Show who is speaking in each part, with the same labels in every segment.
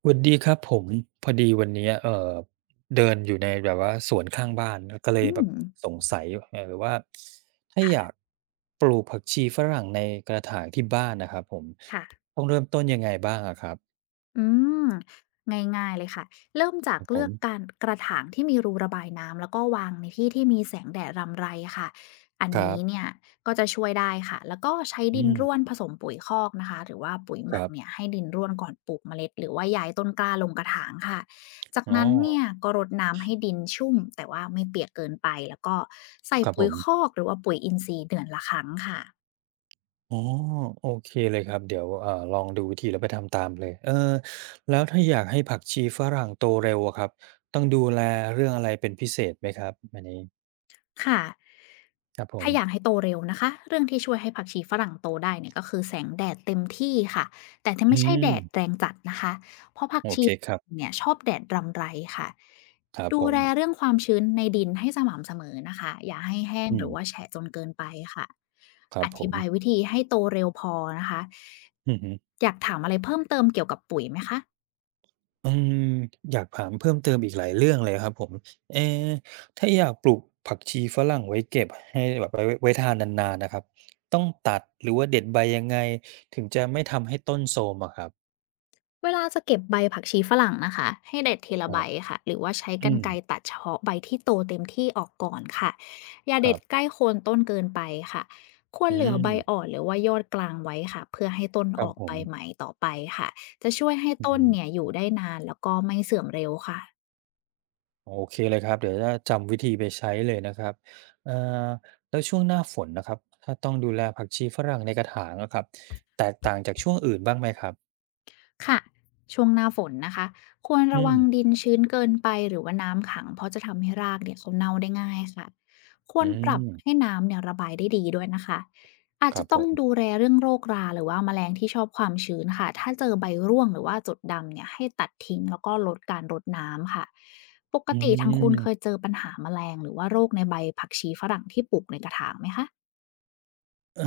Speaker 1: สวัสดีครับผมพอดีวันเนี้ยเดินอยู่ในแบบว่าสวนข้างบ้านก็เล
Speaker 2: อื
Speaker 1: ยแบบ
Speaker 2: ม
Speaker 1: สงสัยว่าถ้าอยากปลูกผักชีฝรั่งในกระถางที่บ้านนะครับผม
Speaker 2: ค่ะ
Speaker 1: ต้องเริ่มต้นยังไงบ้างอะครับ
Speaker 2: อืมง่ายๆเลยค่ะเริ่มจา
Speaker 1: ค
Speaker 2: ก
Speaker 1: รับผ
Speaker 2: เลือ
Speaker 1: ม
Speaker 2: กการกระถางที่มีรูระบายน้ำแล้วก็วางในที่ที่มีแสงแดดรำไรค่ะอัน
Speaker 1: ครั
Speaker 2: นี้
Speaker 1: บ
Speaker 2: เนี่ยก็จะช่วยได้ค่ะแล้วก็ใช้
Speaker 1: อื
Speaker 2: ดินร่ว
Speaker 1: ม
Speaker 2: นผสมปุ๋ยคอกนะคะหรือว่าปุ๋ยห
Speaker 1: ค
Speaker 2: มั
Speaker 1: รั
Speaker 2: ก
Speaker 1: บ
Speaker 2: เนี่ยให้ดินร่วนก่อนปลูกเมล็ดหรือว่าย้ายต้นกล้าลงกระถางค่ะจาก
Speaker 1: อ๋อ
Speaker 2: นั้นเนี่ยก็รดน้ำให้ดินชุ่มแต่ว่าไม่เปียกเกินไปแล้วก็ใส่
Speaker 1: ครับผ
Speaker 2: ปุ๋ยค
Speaker 1: ม
Speaker 2: อกหรือว่าปุ๋ยอินทรีย์เดือนละครั้งค่ะ
Speaker 1: อ๋อโอเคเลยครับเดี๋ยวลองดูวิธีแล้วไปทำตามเลยเออแล้วถ้าอยากให้ผักชีฝรั่งโตเร็วอะครับต้องดูแลเรื่องอะไรเป็นพิเศษไหมครับอันนี้
Speaker 2: ค่ะ
Speaker 1: ครับผม
Speaker 2: ถ้าอยากให้โตเร็วนะคะเรื่องที่ช่วยให้ผักชีฝรั่งโตได้เนี่ยก็คือแสงแดดเต็มที่ค่ะแต่ถ้า
Speaker 1: อื
Speaker 2: ไม่ใช่แดด
Speaker 1: ม
Speaker 2: แรงจัดนะคะเพราะผัก
Speaker 1: โอ
Speaker 2: ชี
Speaker 1: เคครับ
Speaker 2: เนี่ยชอบแดดรำไรค่ะ
Speaker 1: ครับ
Speaker 2: ดู
Speaker 1: ผม
Speaker 2: แลเรื่องความชื้นในดินให้สม่ำเสมอนะคะอย่าให้แห้ง
Speaker 1: อื
Speaker 2: หรื
Speaker 1: ม
Speaker 2: อว่าแฉะจนเกินไปค่ะ
Speaker 1: ครับ
Speaker 2: อ
Speaker 1: ผ
Speaker 2: ธิ
Speaker 1: ม
Speaker 2: บายวิธีให้โตเร็วพอนะคะ
Speaker 1: อือฮึ
Speaker 2: อยากถามอะไรเพิ่มเติมเกี่ยวกับปุ๋ยไหมคะ
Speaker 1: อืมอยากถามเพิ่มเติมอีกหลายเรื่องเลยครับผมเอ๊ถ้าอยากปลูกผักชีฝรั่งไว้เก็บให้แบบไว้ทานนานๆน่ะครับต้องตัดหรือว่าเด็ดใบยังไงถึงจะไม่ทำให้ต้นโทรมอะครับ
Speaker 2: เวลาจะเก็บใบผักชีฝรั่งนะคะให้เด็ดที
Speaker 1: ค
Speaker 2: ละ
Speaker 1: รั
Speaker 2: ใบ
Speaker 1: บ
Speaker 2: ค่ะหรือว่าใช้กร
Speaker 1: อื
Speaker 2: ร
Speaker 1: ม
Speaker 2: ไกรตัดเฉพาะใบที่โตเต็มที่ออกก่อนค่ะอย่า
Speaker 1: ค
Speaker 2: เด็
Speaker 1: รั
Speaker 2: ด
Speaker 1: บ
Speaker 2: ใกล้โคนต้นเกินไปค่ะคว
Speaker 1: อื
Speaker 2: รเหลือใบอ่อ
Speaker 1: ม
Speaker 2: นหรือว่ายอดกลางไว้ค่ะเพื่อให้ต้น
Speaker 1: ครั
Speaker 2: อ
Speaker 1: บ
Speaker 2: อก
Speaker 1: ผ
Speaker 2: ใบ
Speaker 1: ม
Speaker 2: ใหม่ต่อไปค่ะจะช่วยให้
Speaker 1: อือ
Speaker 2: ต้
Speaker 1: ฮึ
Speaker 2: นเนี่ยอยู่ได้นานแล้วก็ไม่เสื่อมเร็วค่ะ
Speaker 1: โอเคเลยครับเดี๋ยวจะจำวิธีไปใช้เลยนะครับเอ่อแล้วช่วงหน้าฝนนะครับถ้าต้องดูแลผักชีฝรั่งในกระถางอะครับแตกต่างจากช่วงอื่นบ้างไหมครับ
Speaker 2: ค่ะช่วงหน้าฝนนะคะควร
Speaker 1: อื
Speaker 2: ระวั
Speaker 1: ม
Speaker 2: งดินชื้นเกินไปหรือว่าน้ำขังเพราะจะทำให้รากเนี่ยเขาเน่าได้ง่ายค่ะคว
Speaker 1: อื
Speaker 2: รปรั
Speaker 1: ม
Speaker 2: บให้น้ำเนี่ยระบายได้ดีด้วยนะคะอาจ
Speaker 1: ครั
Speaker 2: จะ
Speaker 1: บผ
Speaker 2: ต้องดู
Speaker 1: ม
Speaker 2: แลเรื่องโรคราหรือว่าแมลงที่ชอบความชื้นค่ะถ้าเจอใบร่วงหรือว่าจุดดำเนี่ยให้ตัดทิ้งแล้วก็ลดการรดน้ำค่ะปก
Speaker 1: อื
Speaker 2: ติทางคุณเคย
Speaker 1: ม
Speaker 2: เจอปัญหาแมลงหรือว่าโรคในใบผักชีฝรั่งที่ปลูกในกระถางไหมคะ
Speaker 1: เอ่อ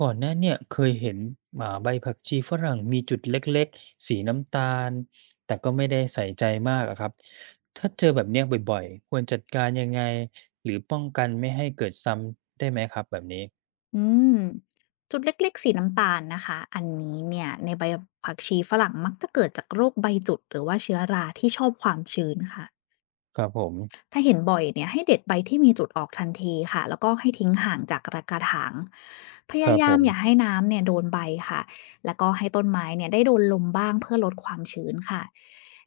Speaker 1: ก่อนหน้าเนี่ยเคยเห็น่าใบผักชีฝรั่งมีจุดเล็กๆสีน้ำตาลแต่ก็ไม่ได้ใส่ใจมากอะครับถ้าเจอแบบเนี้ยบ่อยๆควรจัดการยังไงหรือป้องกันไม่ให้เกิดซ้ำได้ไหมครับแบบนี้
Speaker 2: อืมจุดเล็กๆสีน้ำตาลนะคะอันนี้เนี่ยในใบผักชีฝรั่งมักจะเกิดจากโรคใบจุดหรือว่าเชื้อราที่ชอบความชื้นค่ะ
Speaker 1: ครับผม
Speaker 2: ถ้าเห็นบ่อยเนี่ยให้เด็ดใบที่มีจุดออกทันทีค่ะแล้วก็ให้ทิ้งห่างจากระกระถางพ
Speaker 1: ค
Speaker 2: ยา
Speaker 1: รับผ
Speaker 2: ยาม
Speaker 1: ม
Speaker 2: อย่าให้น้ำเนี่ยโดนใบค่ะแล้วก็ให้ต้นไม้เนี่ยได้โดนลมบ้างเพื่อลดความชื้นค่ะ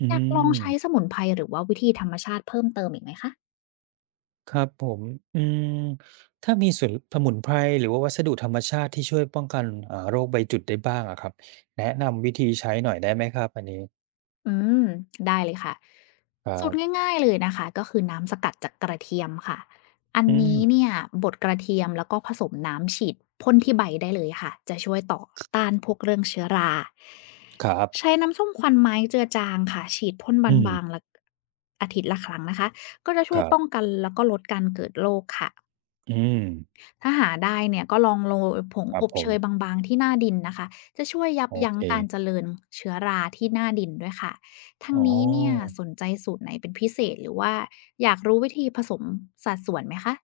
Speaker 1: อื
Speaker 2: อยากลองใช้ส
Speaker 1: ม
Speaker 2: มุนไพรหรือว่าวิธีธรรมชาติเพิ่มเติมอีกไหมคะ
Speaker 1: ครับผมอืมถ้ามีส่วนสมุนไพรหรือว่าวัสดุธรรมชาติที่ช่วยป้องกันโรคใบจุดได้บ้างอะครับแนะนำวิธีใช้หน่อยได้ไหมครับอันนี้
Speaker 2: อืมได้เลยค่ะ
Speaker 1: ครั
Speaker 2: สูตร
Speaker 1: บ
Speaker 2: ง่ายๆเลยนะคะก็คือน้ำสกัดจากกระเทียมค่ะอัน
Speaker 1: อืม
Speaker 2: นี้เนี่ยบดกระเทียมแล้วก็ผสมน้ำฉีดพ่นที่ใบได้เลยค่ะจะช่วยต่อต้านพวกเรื่องเชื้อรา
Speaker 1: ครับ
Speaker 2: ใช้น้ำส้มควันไม้เจือจางค่ะฉีดพ่นบ
Speaker 1: อืม
Speaker 2: างๆละอาทิตย์ละครั้งนะคะก็จะ
Speaker 1: ค
Speaker 2: ช่วย
Speaker 1: รั
Speaker 2: ป้อง
Speaker 1: บ
Speaker 2: กันแล้วก็ลดการเกิดโรคค่ะ
Speaker 1: อืม
Speaker 2: ถ้าหาได้เนี่ยก็ลองโรยผง
Speaker 1: ครั
Speaker 2: อ
Speaker 1: บ
Speaker 2: บ
Speaker 1: ผ
Speaker 2: เช
Speaker 1: ม
Speaker 2: ยบางๆที่หน้าดินนะคะจะช่วยยับ
Speaker 1: โอ
Speaker 2: ยั้ง
Speaker 1: เค
Speaker 2: การเจริญเชื้อราที่หน้าดินด้วยค่ะทั้
Speaker 1: อ๋
Speaker 2: ง
Speaker 1: อ
Speaker 2: นี้เนี่ยสนใจสูตรไหนเป็นพิเศษหรือว่าอยากรู้วิธีผสมสัดส่วนไหมคะ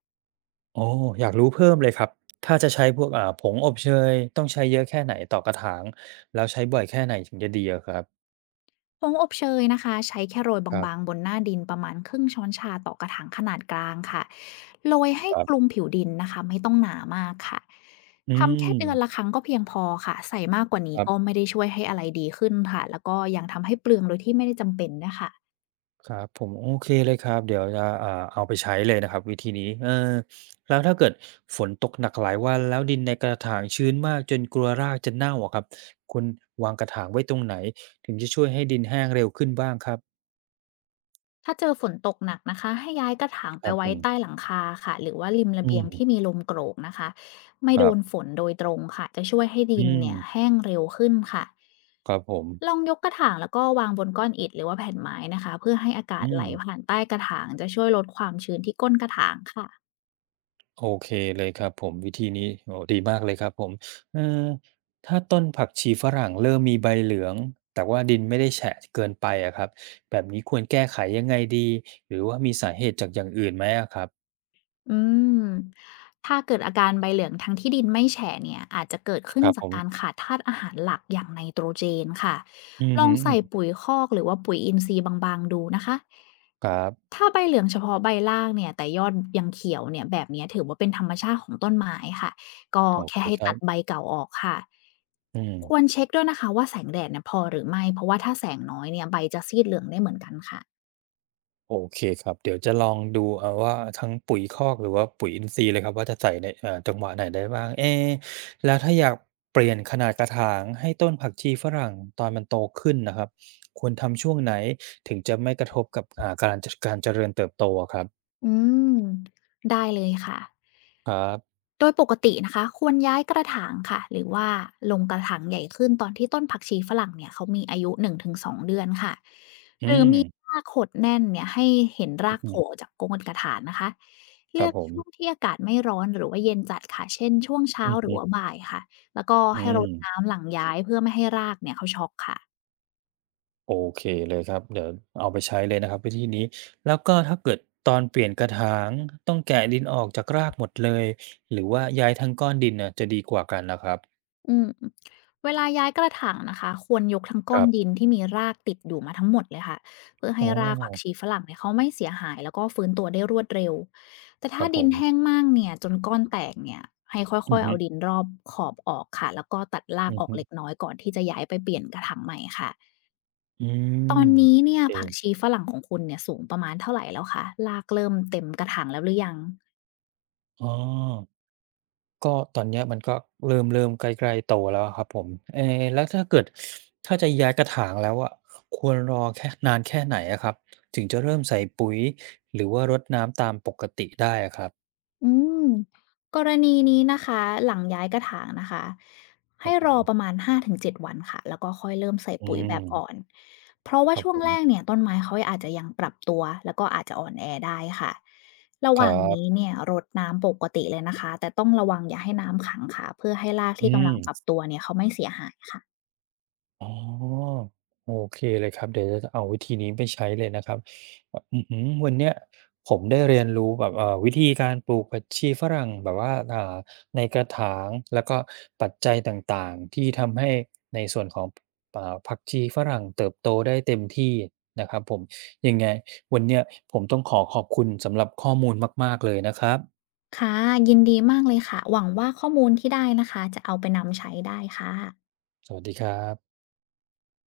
Speaker 1: อ๋ออยากรู้เพิ่มเลยครับถ้าจะใช้พวกผงอบเชยต้องใช้เยอะแค่ไหนต่อกระถางแล้วใช้บ่อยแค่ไหนถึงจะดีอะครับ
Speaker 2: ผงอบเชยนะคะใช้แค่โรยบ
Speaker 1: ครั
Speaker 2: าง
Speaker 1: บ
Speaker 2: ๆบนหน้าดินประมาณครึ่งช้อนชาต่อกระถางขนาดกลางค่ะโรยให้
Speaker 1: ครั
Speaker 2: คลุม
Speaker 1: บ
Speaker 2: ผิวดินนะคะไม่ต้องหนามากค่ะ
Speaker 1: อื
Speaker 2: ทำแค่เดือนละ
Speaker 1: ม
Speaker 2: ครั้งก็เพียงพอค่ะใส่มากกว่า
Speaker 1: ค
Speaker 2: นี้
Speaker 1: รั
Speaker 2: ก็
Speaker 1: บ
Speaker 2: ไม่ได้ช่วยให้อะไรดีขึ้นค่ะแล้วก็ยังทำให้เปลืองโดยที่ไม่ได้จำเป็นนะคะ
Speaker 1: ครับผมโอเคเลยครับเดี๋ยวจะเอาไปใช้เลยนะครับวิธีนี้เออแล้วถ้าเกิดฝนตกหนักหลายวันแล้วดินในกระถางชื้นมากจนกลัวรากจะเน่าอะครับคุณวางกระถางไว้ตรงไหนถึงจะช่วยให้ดินแห้งเร็วขึ้นบ้างครับ
Speaker 2: ถ้าเจอฝนตกหนักนะคะให้ย้ายกระถาง
Speaker 1: ค
Speaker 2: ไป
Speaker 1: รับผ
Speaker 2: ไว้ใต้
Speaker 1: ม
Speaker 2: หลังคาค่ะหรือว่าริมระ
Speaker 1: อื
Speaker 2: เบียง
Speaker 1: ม
Speaker 2: ที่มีลมโกรกนะคะไม่
Speaker 1: ค
Speaker 2: โด
Speaker 1: รั
Speaker 2: นฝ
Speaker 1: บ
Speaker 2: นโดยตรงค่ะจะช่วยให้ดิ
Speaker 1: อื
Speaker 2: น
Speaker 1: ม
Speaker 2: เนี่ยแห้งเร็วขึ้นค่ะ
Speaker 1: ครับผม
Speaker 2: ลองยกกระถางแล้วก็วางบนก้อนอิฐหรือว่าแผ่นไม้นะคะเพื่อให้อากา
Speaker 1: อื
Speaker 2: ศไห
Speaker 1: ม
Speaker 2: ลผ่านใต้กระถางจะช่วยลดความชื้นที่ก้นกระถางค่ะ
Speaker 1: โอเคเลยครับผมวิธีนี้โอ้ดีมากเลยครับผมเออถ้าต้นผักชีฝรั่งเริ่มมีใบเหลืองแต่ว่าดินไม่ได้แฉะเกินไปอะครับแบบนี้ควรแก้ไขยังไงดีหรือว่ามีสาเหตุจากอย่างอื่นไหมอะครับ
Speaker 2: อืมถ้าเกิดอาการใบเหลืองทั้งที่ดินไม่แฉะเนี่ยอาจจะเกิดขึ้
Speaker 1: ค
Speaker 2: น
Speaker 1: รับผ
Speaker 2: จากการ
Speaker 1: ม
Speaker 2: ขาดธาตุอาหารหลักอย่างไนโตรเจนค่ะ
Speaker 1: อือ
Speaker 2: ล
Speaker 1: ฮึ
Speaker 2: องใส่ปุ๋ยคอกหรือว่าปุ๋ยอินทรีย์บางๆดูนะคะ
Speaker 1: ครับ
Speaker 2: ถ้าใบเหลืองเฉพาะใบล่างเนี่ยแต่ยอดยังเขียวเนี่ยแบบเนี้ยถือว่าเป็นธรรมชาติของต้นไม้ค่ะก็
Speaker 1: โอเค
Speaker 2: แค่ให้
Speaker 1: ครั
Speaker 2: ตัดใบ
Speaker 1: บ
Speaker 2: เก่าออกค่ะ
Speaker 1: อืม
Speaker 2: ควรเช็คด้วยนะคะว่าแสงแดดเนี่ยพอหรือไม่เพราะว่าถ้าแสงน้อยเนี่ยใบจะซีดเหลืองได้เหมือนกันค่ะ
Speaker 1: โอเคครับเดี๋ยวจะลองดูเอาว่าทั้งปุ๋ยคอกหรือว่าปุ๋ยอินทรีย์เลยครับว่าจะใส่ในจังหวะไหนได้บ้างเอ๊ะแล้วถ้าอยากเปลี่ยนขนาดกระถางให้ต้นผักชีฝรั่งตอนมันโตขึ้นนะครับควรทำช่วงไหนถึงจะไม่กระทบกับการเจริญเติบโตอะครับ
Speaker 2: อืมได้เลยค่ะ
Speaker 1: ครับ
Speaker 2: โดยปกตินะคะควรย้ายกระถางค่ะหรือว่าลงกระถางใหญ่ขึ้นตอนที่ต้นผักชีฝรั่งเนี่ยเขามีอายุหนึ่งถึงสองเดือนค่ะ
Speaker 1: อื
Speaker 2: หรือ
Speaker 1: ม
Speaker 2: มีรากขดแน่นเนี่ยให้เห็นรากโผ
Speaker 1: อื
Speaker 2: ล่
Speaker 1: ม
Speaker 2: จากโคนกระถางนะคะ
Speaker 1: ครั
Speaker 2: เลื
Speaker 1: บ
Speaker 2: อก
Speaker 1: ผม
Speaker 2: ช่วงที่อากาศไม่ร้อนหรือว่าเย็นจัดค่ะเช่นช่วง
Speaker 1: อื
Speaker 2: เช้าหรือ
Speaker 1: ม
Speaker 2: ว่าบ่ายค่ะแล้วก็
Speaker 1: อื
Speaker 2: ให้ร
Speaker 1: ม
Speaker 2: ดน้ำหลังย้ายเพื่อไม่ให้รากเนี่ยเขาช็อกค่ะ
Speaker 1: โอเคเลยครับเดี๋ยวเอาไปใช้เลยนะครับวิธีนี้แล้วก็ถ้าเกิดตอนเปลี่ยนกระถางต้องแกะดินออกจากรากหมดเลยหรือว่าย้ายทั้งก้อนดินน่ะจะดีกว่ากันล่ะครับ
Speaker 2: อืมเวลาย้ายกระถางนะคะควรยกทั้ง
Speaker 1: ค
Speaker 2: ก้อ
Speaker 1: รั
Speaker 2: นดิ
Speaker 1: บ
Speaker 2: นที่มีรากติดอยู่มาทั้งหมดเลยค่ะเพื่อ
Speaker 1: อ๋
Speaker 2: ให้
Speaker 1: อ
Speaker 2: รากผักชีฝรั่งเนี่ยเขาไม่เสียหายแล้วก็ฟื้นตัวได้รวดเร็วแต่
Speaker 1: ค
Speaker 2: ถ้า
Speaker 1: รับผ
Speaker 2: ดิน
Speaker 1: ม
Speaker 2: แห้งมากเนี่ยจนก้อนแตกเนี่ยให้ค่
Speaker 1: อื
Speaker 2: อ
Speaker 1: อ
Speaker 2: ยๆ
Speaker 1: ฮึ
Speaker 2: เอาดินรอบขอบออกค่ะแล้วก็ตัดรา
Speaker 1: อื
Speaker 2: ก
Speaker 1: อ
Speaker 2: ออก
Speaker 1: ฮึ
Speaker 2: เล็กน้อยก่อนที่จะย้ายไปเปลี่ยนกระถางใหม่ค่ะ
Speaker 1: อื
Speaker 2: ตอ
Speaker 1: ม
Speaker 2: นนี้
Speaker 1: โอ
Speaker 2: เนี่ย
Speaker 1: เค
Speaker 2: ผักชีฝรั่งของคุณเนี่ยสูงประมาณเท่าไหร่แล้วคะรากเริ่มเต็มกระถางแล้วหรือยัง
Speaker 1: อ๋อก็ตอนเนี้ยมันก็เริ่มใกล้ๆโตแล้วอะครับผมเอ๊แล้วถ้าเกิดถ้าจะย้ายกระถางแล้วอะควรรอแค่นานแค่ไหนอะครับถึงจะเริ่มใส่ปุ๋ยหรือว่ารดน้ำตามปกติได้อะครับ
Speaker 2: อืมกรณีนี้นะคะหลังย้ายกระถางนะคะ
Speaker 1: ครั
Speaker 2: ให้
Speaker 1: บผ
Speaker 2: ร
Speaker 1: ม
Speaker 2: อประมาณ5-7วันค่ะแล้วก็ค่อยเริ่มใส่
Speaker 1: อื
Speaker 2: ปุ๋ยแบ
Speaker 1: ม
Speaker 2: บอ่อนเพราะว่า
Speaker 1: ครับ
Speaker 2: ช่ว
Speaker 1: ผ
Speaker 2: ง
Speaker 1: ม
Speaker 2: แรกเนี่ยต้นไม้เขาอาจจะยังปรับตัวแล้วก็อาจจะอ่อนแอได้ค่ะระ
Speaker 1: ค
Speaker 2: ห
Speaker 1: รั
Speaker 2: ว่างนี้
Speaker 1: บ
Speaker 2: เนี่ยรดน้ำปกติเลยนะคะแต่ต้องระวังอย่าให้น้ำขังค่ะเพื่อให้ราก
Speaker 1: อื
Speaker 2: ที่กำลังปรับ
Speaker 1: ม
Speaker 2: ตัวเนี่ยเขาไม่เสียหายค่ะ
Speaker 1: อ๋อโอเคเลยครับเดี๋ยวจะเอาวิธีนี้ไปใช้เลยนะครับออื้อฮือวันเนี้ยผมได้เรียนรู้แบบวิธีการปลูกผักชีฝรั่งแบบว่าในกระถางแล้วก็ปัจจัยต่างๆที่ทำให้ในส่วนของผักชีฝรั่งเติบโตได้เต็มที่นะครับผมยังไงวันเนี้ยผมต้องขอขอบคุณสำหรับข้อมูลมากๆเลยนะครับ
Speaker 2: ค่ะยินดีมากเลยค่ะหวังว่าข้อมูลที่ได้นะคะจะเอาไปนำใช้ได้ค่ะ
Speaker 1: สวัสดีครับ